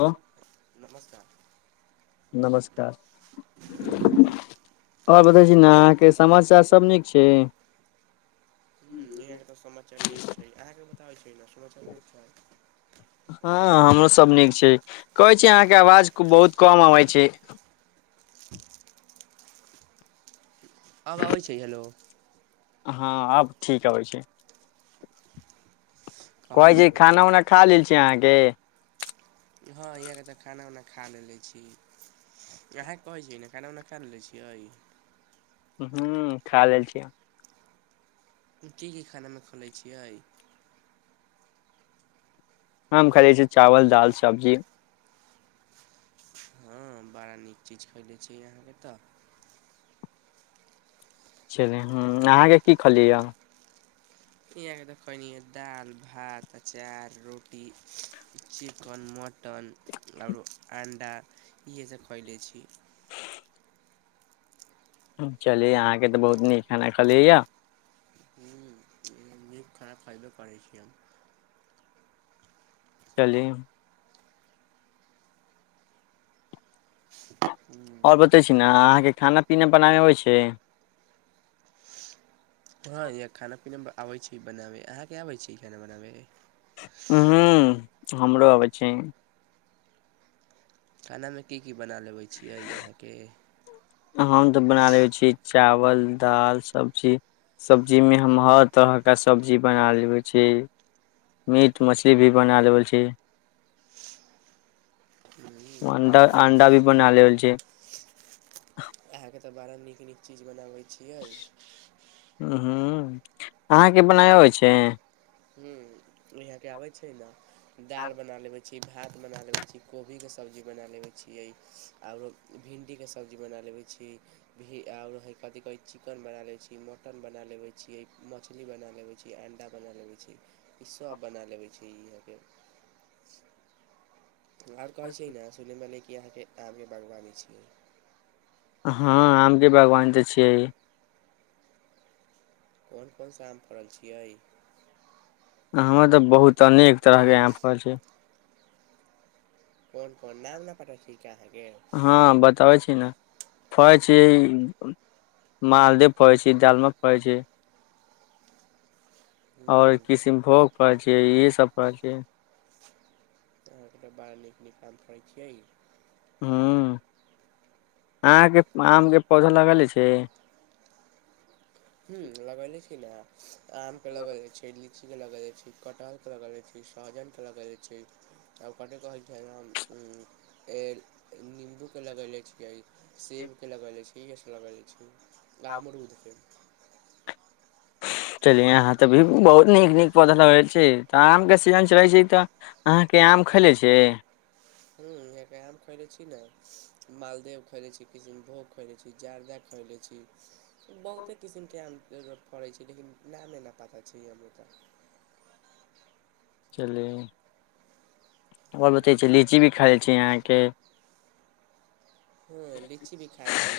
Hello नमस्कार नमस्कार आओर बतै छी ने तऽ अहाँके समाचार सब नीक छै हूं ईहाॅं के त समाचार नीक छै, अहाँके त छै ने समाचार नी‌क छै हँ हमूं सब नीक छै कहै छी अहाँके आवाज बहुत कम अबै छै? [inaudible] आब आबै छै हेलो। हँ आब ठीक अबै छै। कहै कहाई छै छि खाना उना खा लेने लेल छी छि आहान अहाँके के हान ईहाई लेल तक खाना उना खा खा लेले छी अहाँके कहै छीिय ने खाना उना खा ले छियै। ंहू खा लेल छियै की की खानामे खोलै छियै हम खालइ छीै चावल, दाल, सब्जी हँ बड़ा नीक चीज खयले छी अहाँके तऽ। चल ह अहाँके की खलियए। इहाँके देखनि दाल भात अचार रोटी चिकन मटन न आर आन टा इएहे सब कैले छी। चलिय अहाँके त बहुत नीक खाना खलियैए। ह्म नीक खाना खयबे करै छी हम। कली [inaudible] आओर बतै छी ने अहाँके खाना पीना बनाबै अबै छै। हँ य खाना पीना आबै छी बनाबै अहाँके आबै छी खाना बनाबै। हू हमरो अबै छै। खानामे की की बना लेबै छियै अहाँके हम तऽ बना ले छी चावल दालि सब्जी सब्जीमे हम हर तरहके सब्जी बना लेबै छी मीट मछली भी बना लेबै छी। अं्डा बड़ा नीक अं्डा नीक भी बना लेल छै। त बड़ा नीक नीक चीज बनाबैत छीऐ। हूँ अहाँके बनाय होइ छै। हू इहाँके आबै छै ने। दाल बना लेबै छी भात बना लेबै छी कोबीके सब्जी बना लेबै छियै आओरो भिण्डीके सब्जी बना लेबै छी भी आओर हइ कथी कहै चिकन बना लेबै छी मटन बना लेबै छियै मछली बना लेबै छी अणडा बना लेबै छी ईस बना लेबै छीहाँके। ओ कहै छैी ने सुलम भेला क अहाँके आमके बागवानी छीियै। हँ आम के बागवानी तऽ छियै कोन कोनसँ आम फड़ल छियै। हमर तऽ बहुत अनेक तरहके यहाँ फल छै। कोन कोन नाम न पठा छी। हँ बताबै छी ने फड़ै छी मालदह फड़ै छी दालमे फड़ै छी। हूँ ओर किसनभोग पड़ छै यह सब पड़ छै। न काम करै छियै। हँ। अहाँके आमके पौधा लगले छै। हू लगइले छी न अहां। आम प ल ब छै छी लस्सीके लगेले छी कटहरके लगेले छी सहजनके लगेले छी आब कटे कहै छै नीम्बूके लगेले छियै। सेब के लग जाे छै। ठीके छै लगऽ जाइ छी। आमरूद छै। चलियी अहाँ त भी बहुत नीक नीक पौधा लगै छै तऽ आमके सीजन चलै छै तऽ अहाँके आम खलै छै। ह हहाँके आम खैले छी ने मालदे खैले छी किृशनभोग खैले छी जाारदाे खैले छी। बहुते किसमके अम ज फड़ै छै लेकिन ल ल ल पता छै हम त। चलि आओर बतै छै लीची भी खाइ छी अहाँके। हँ लीची भी खाइ छी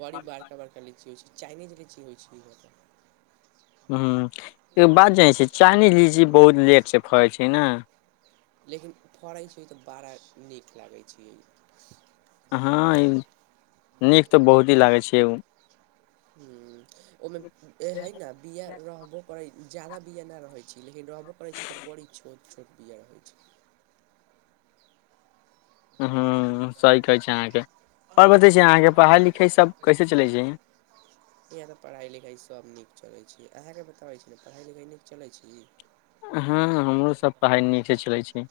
बड़ी बड़का बड़का लीची होइ छै। चाइनीजके लीची होइ छै इके। ह। एगो बात जानै छी चाइनीज लीची बहुत लेट से फड़ै छै ने लेकिन फड़ै छै ओ तऽ बारह। नीक लागै छै। हँ ई नीक त बहुत ही लागै छै ओ। ह ओहिमे है ने बिआ रहबो करै। जादा बिआ नहि रहै छी लेकिन रहबो करै छी तऽ बड़ी छोट छोट बिआ रहै छै। ह सही कहै छै अहाँके। आओर बतै छी अहाँके पढ़ाइ लिखाइ सब कैसे चलै छै इह त पढ़ाइ लिखाइ सब नीक चलै छै। अहाँके बताबै पढ़ाइ लिखाइ नीक चलै छी। हँ हमरो सभ पढ़ाइ नीकसँ चलै छै।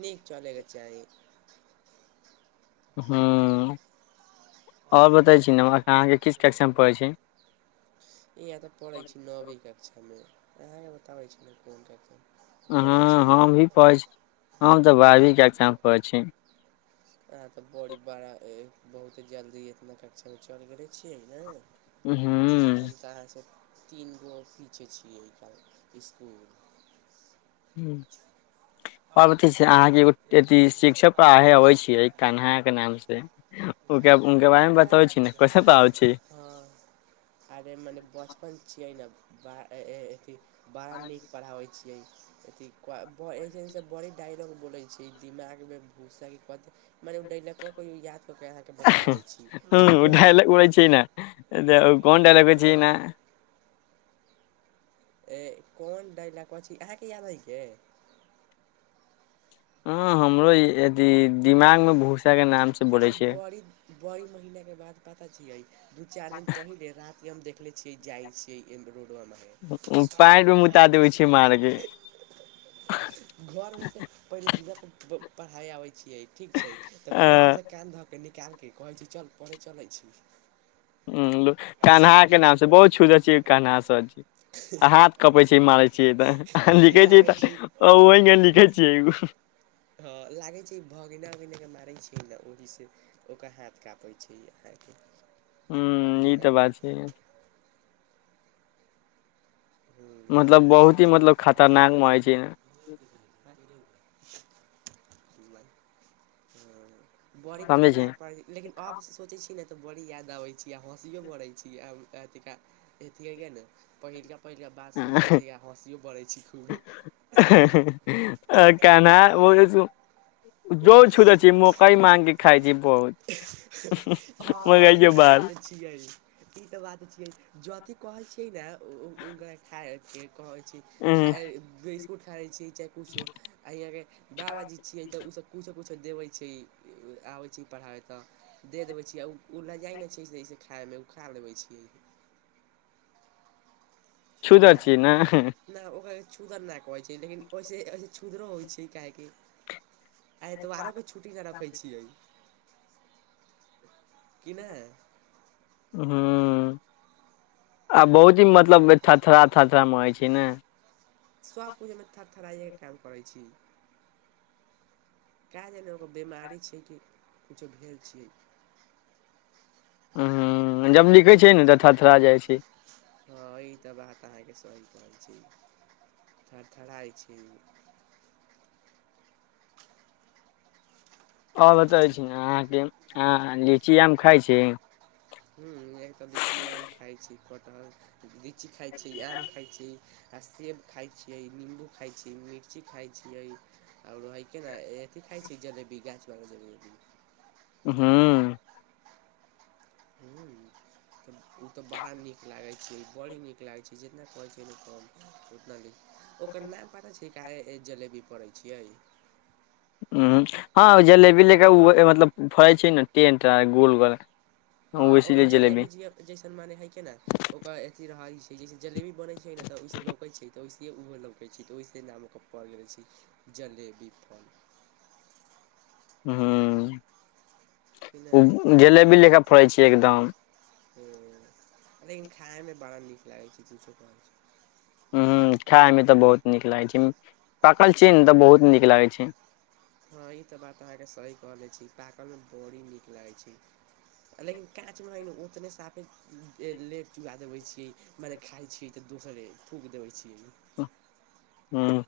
नीक चल के छैइ। ह्म आओर बतै छी ने अहाँके किस टेक्शन पड़ै छै। ई एत पढ़ै छी नबे कक्षा में। बताबै छी कोन हँ पढ़ै छी हम ई कहीं छी हम तऽ बारवी में पढ़ाई छि। अहाँ तऽ बड़ी बड़ा ए बहुते जल्दी एतना कक्षा मे चल गेले छियै नै। हूँ हम ते अहाँ से तीनगो पीछे छियै स्कूल। ह्म्म। शिक्षक पढ़ाबे अबै छियै कन्हा के नाम से ओकरा उनके बारे मे बतबै छी ने कैसे पढ़ाबै छी हँ अरे मने बचपन छियै ने। बाह अथी बड़ नीक पढ़ाबैत छी। यै की करबै। जे से बड़े डायलॉग बोलै छी दिमाग मे भूसा की कथी हमर एगो डायलॉगबा कोई याद क के अहाँ के बताबै छी, हूँ उ उही डायलॉग बोलै छै ने कोन डायलॉग होइ [unintelligible] छै हाँ। ने ए कौन डायलॉकबा छी अहाँ के याद हय कै। हाँ हमरो यदी दिमाग मे भूस अरे बड़ी, बड़ी महिना के बाद पता छिये, दू-चार दिन पहिले राति हम देख ले छी, जाय छियै एम रो पैंट मे मुता देबै छियै मार के [unintelligible] घर मे से पहिले [unintelligible] पढ़ाई आबै छिये ठीक छै तऽ घरमे अ से धऽ के निकाल के कहै छी चल पढ़े चलै छी। कान्हा के नाम से बहुत छूजल छियै कान्हा सर जी आ हाथ कपै छियै मारै छियै तऽ लिखै छियै तऽ ओहि मे लिखै छियै एगो [unintelligible] ई ल ओहि से ओकर हाथ कापै छै, अ ह्म्म ई ते बात छैया। [unintelligible] [unintelligible] मतलब बहुत ही मतलब खतरनाक मारै छै बड़ी समझै छी खतरनाक पड़ै छै, लेकिन आब से सोचै छी नै त बड़ी याद आबै छी, आ हँसियो पड़ै छी, आ अथी का हैथीये गे ना पहिला पेहला बात सोचती अ हसियो पड़े छी खूबे, कान्हा जो छूते छियै मकइ मांग के खाइ छी बहुत [unintelligible] हाँ मकइ ई के ते बाल बात छिये, ई ते बात छिये जथी कहै छी ने उ गाय खाय के। कहै छी खाय ए बेस उठाए छी। चाय पुछो आ ई अहाँ के बाबाजी छियै तऽ उ सब कुछो पुछ देबै छी, आबै छी पढ़ाए त। दे देबे छियै, उ उ लजाइ ने छै ऐसे ऐसे खाय मे। खा लेबै छी। छुधर छियै नै? छूदर नहि कहै छै लेकिन ओहिसे ओइ छुदरो होइ छै काहेकि आ एतवारोके छुट्टी न रखै छियै। की नै। हाँ। आ बहुत दिन मे मतलब थरथरा थरथरा के थथरा मारै काज करै छी छै ने। सब चीज में थरथराइये के काज करै छी खा लेलौं। बेमारी छै कि किछो भेल छी। उंम्म जब लिखै छियै ने तऽ थरथरा जाइ छी हां इ त बात अहां के सही काज करै छी, थथरथराइ छी। और बताइ छी ने अहांके अहां लीची आम खाइ छी। हुं एहि त लिची आम खाइ छी कटहल लीची खाइ छी आम खाइ छी आ सेब खाइ छियै निम्बू खाइ छियै मिर्ची खाइ छियै और होइके ने एहठिन खाइ छी जलेबी, गाछवला जलेबी। हुं हुं ओ त बड़ा नीक लागै छै बड़े नीक लागै छै, जितना कहैत छै सब उतना ओकर नाम बारे छै काहे जलेबी। करै छियै। हु हां जलेबी ले क ओकरा मतलब फड़ै छै ने टेंट आ गोल गोल। हां ओकर जलेबी जैसन माने है छै न ओकर अथि रहै छै। जैसे जलेबी बनै छै ने त ओइसे लौकै छै त वइसे ओहो लौकै छै त ओइसे नाम ओकर पड़ गेल छै जलेबी फल। हुं कि उं। नहि ओ जलेबी ले फड़ै छियै एकदम। हुं लेकिन खाय मे बड़ा नीक लागे छै किछो कह। हुं खायमे त बहुत नीक लागै छै, पाकल छै ने त बहुत नीक लागै छै। पा बड़ी नीक लागै छै, लेकिन काचमे हइ ने ओतने साफे लेप चुगा देबै छियै मने खाइ छियै तऽ दोसरे थूकि देबै छियै हुं।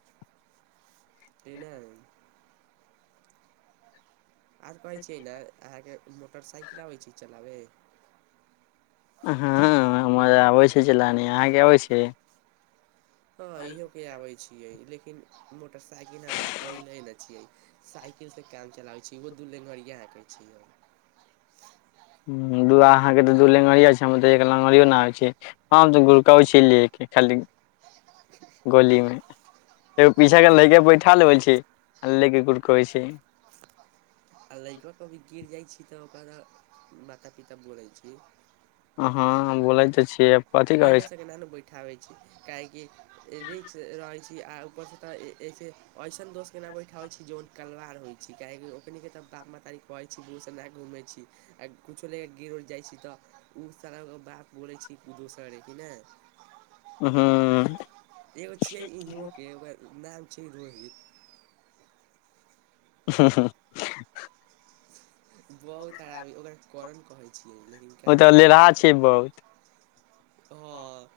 एना आर कहै छियै ने अहाँके मोटरसाइकिल आबै छै चलाबे? हाँ हमरा के आबै छै चिलानी अहाँके अबै छै हँ इहो के आबै छै छियै लेकिन मोटरसाइकिल हमरा पहिले नहि छियै साइकिलसँ काम चलाबै छियै ओहो दू लंघरिया हांकै छियै हां अहांके त दू लेंगरिया छै हमर त एक लगरिओ नहि [unintelligible] आबइ गोली मे एगो पीछा के लैके बैठा लेबे छी आ लेके गुड़कबै छी आ लैका सब भी गिर जाइ छी तऽ ओकर मात पिता बोलै छी अं-ह-हम बोलै तऽ छियै कथी करै लड़िका छी सबके ना ने बैठाबै छी काहेकि रिक्स रहै छै आ उपरसँ तऽ ए-ऐसे ऐसन दोस्तके ना बैठाबै छी जोन कलवार होइ छी काहेकि ओखनीके तऽ बाप महतारी कहै छी बूस ना घूमै छी आ कुछो ले कऽ गिर उर जाइ छी तऽ ओ सारा बात बोलै छी दोस करै की ने हाँ एगो छियै इमरोके [unintelligible] छी रोहित हाँ -ह बहुत शरबी ओकर कारण लेकिन क्या ओ तऽ करु लेरहा छै बहुत हाँ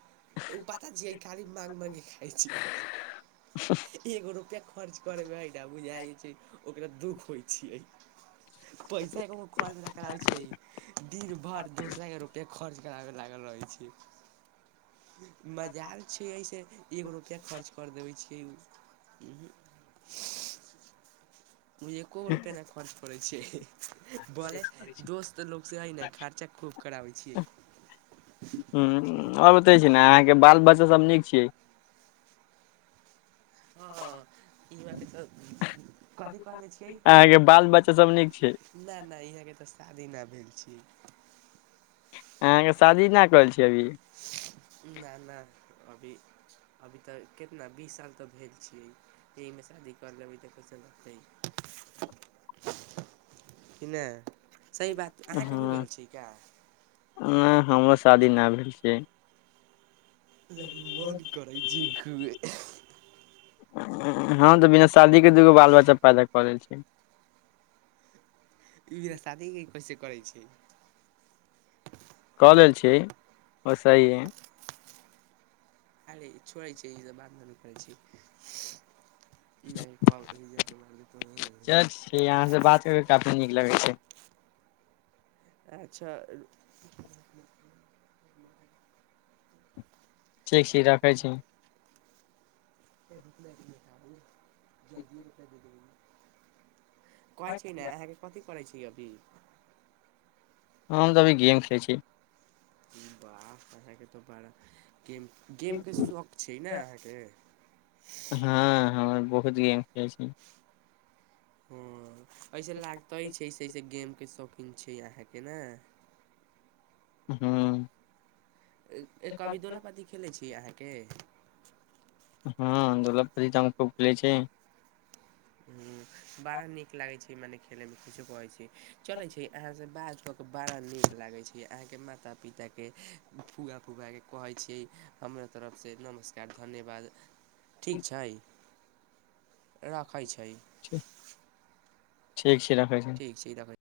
ओ पता छियै खाली मांग मांग के खाइ छी एगो रुपया खर्च कर बैय तऽ बुझाइ छै ओकरा दुःख होइ छियै पैसा को खर्च कराबै छियै दिन भरि दोसराके रुपआ खर्च कराबै लागल रहै छियै मजाल छियै से एगो रुपआ खर्च कर देबै छी की उँ हूँ उ एको रुपैया न खर्च करै छियै-हह हइ ने खर्चा खूब कराबै छियै हूँ आओर बतैय छी ने अहाँके बाल बच्चा सब नीक छियै हाँ ई बात कहु कथि कहले छियै अहाँके बाल बच्चा सब नीक छै नहि नहि इएह के तऽ शादी ना भेल छी [inaudible] शादी नहि करल छी अभी ना ना अभी अभी तऽ कितना बीस साल तऽ भेल छियै एहिमे शादी कर लेबै तऽ कैसन हतै की नहि सही बात अहाँके हो गेल हँ छै का हमरो शादी ना भेल छै बढ़ करै छी खूबे हँ-हँ-हम तऽ बिना शादीके दूगो बाल बच्चा पैदा कऽ लै छियै ई बिना शादीके कैसे करै छै [unintelligible] कऽ लेल छियै ओ सही हइ अरे छोड़ै छियै ई सब बात कथि लै करै छियै नै कॉल करीह चल छी अहाँ से बात कर के काफी नीक लगै छै [unintelligible] अच्छा ठीक छी राखै छी [unintelligible] जल्दी रुपया दे देबैय कहै छी नै अहाँके कथि करै छी अभी हम तऽ अभी गेम खेलै छी वाह अहाँके तऽ बड़ा गेम गेम के शौख छै ने अहाँके हाँ हमरा बहुत गेम खेलै छी हूँ ऐसे लागतै छै ऐसे ऐसे गेम के शौकिन छीयै अहाँके न हूँ ए-ए कभी दोला पाती खेलै छी अहाँ के हाँ दौला पांति तऽ हम खूब खेलै छी हूँ बड़ा नीक लागै छै मने खेलै मे की सब कहै छी जानै छी अहाँ से बात लोक के बड़ा नीक लागै छीयै अहाँके माता पिताके फुआ फुफा के कहै छियै हमर तरफ से नमस्कार धन्यवाद ठीक छै रा- खाइ छै ठीक ठीक छै राखै छी ठीक छै रखै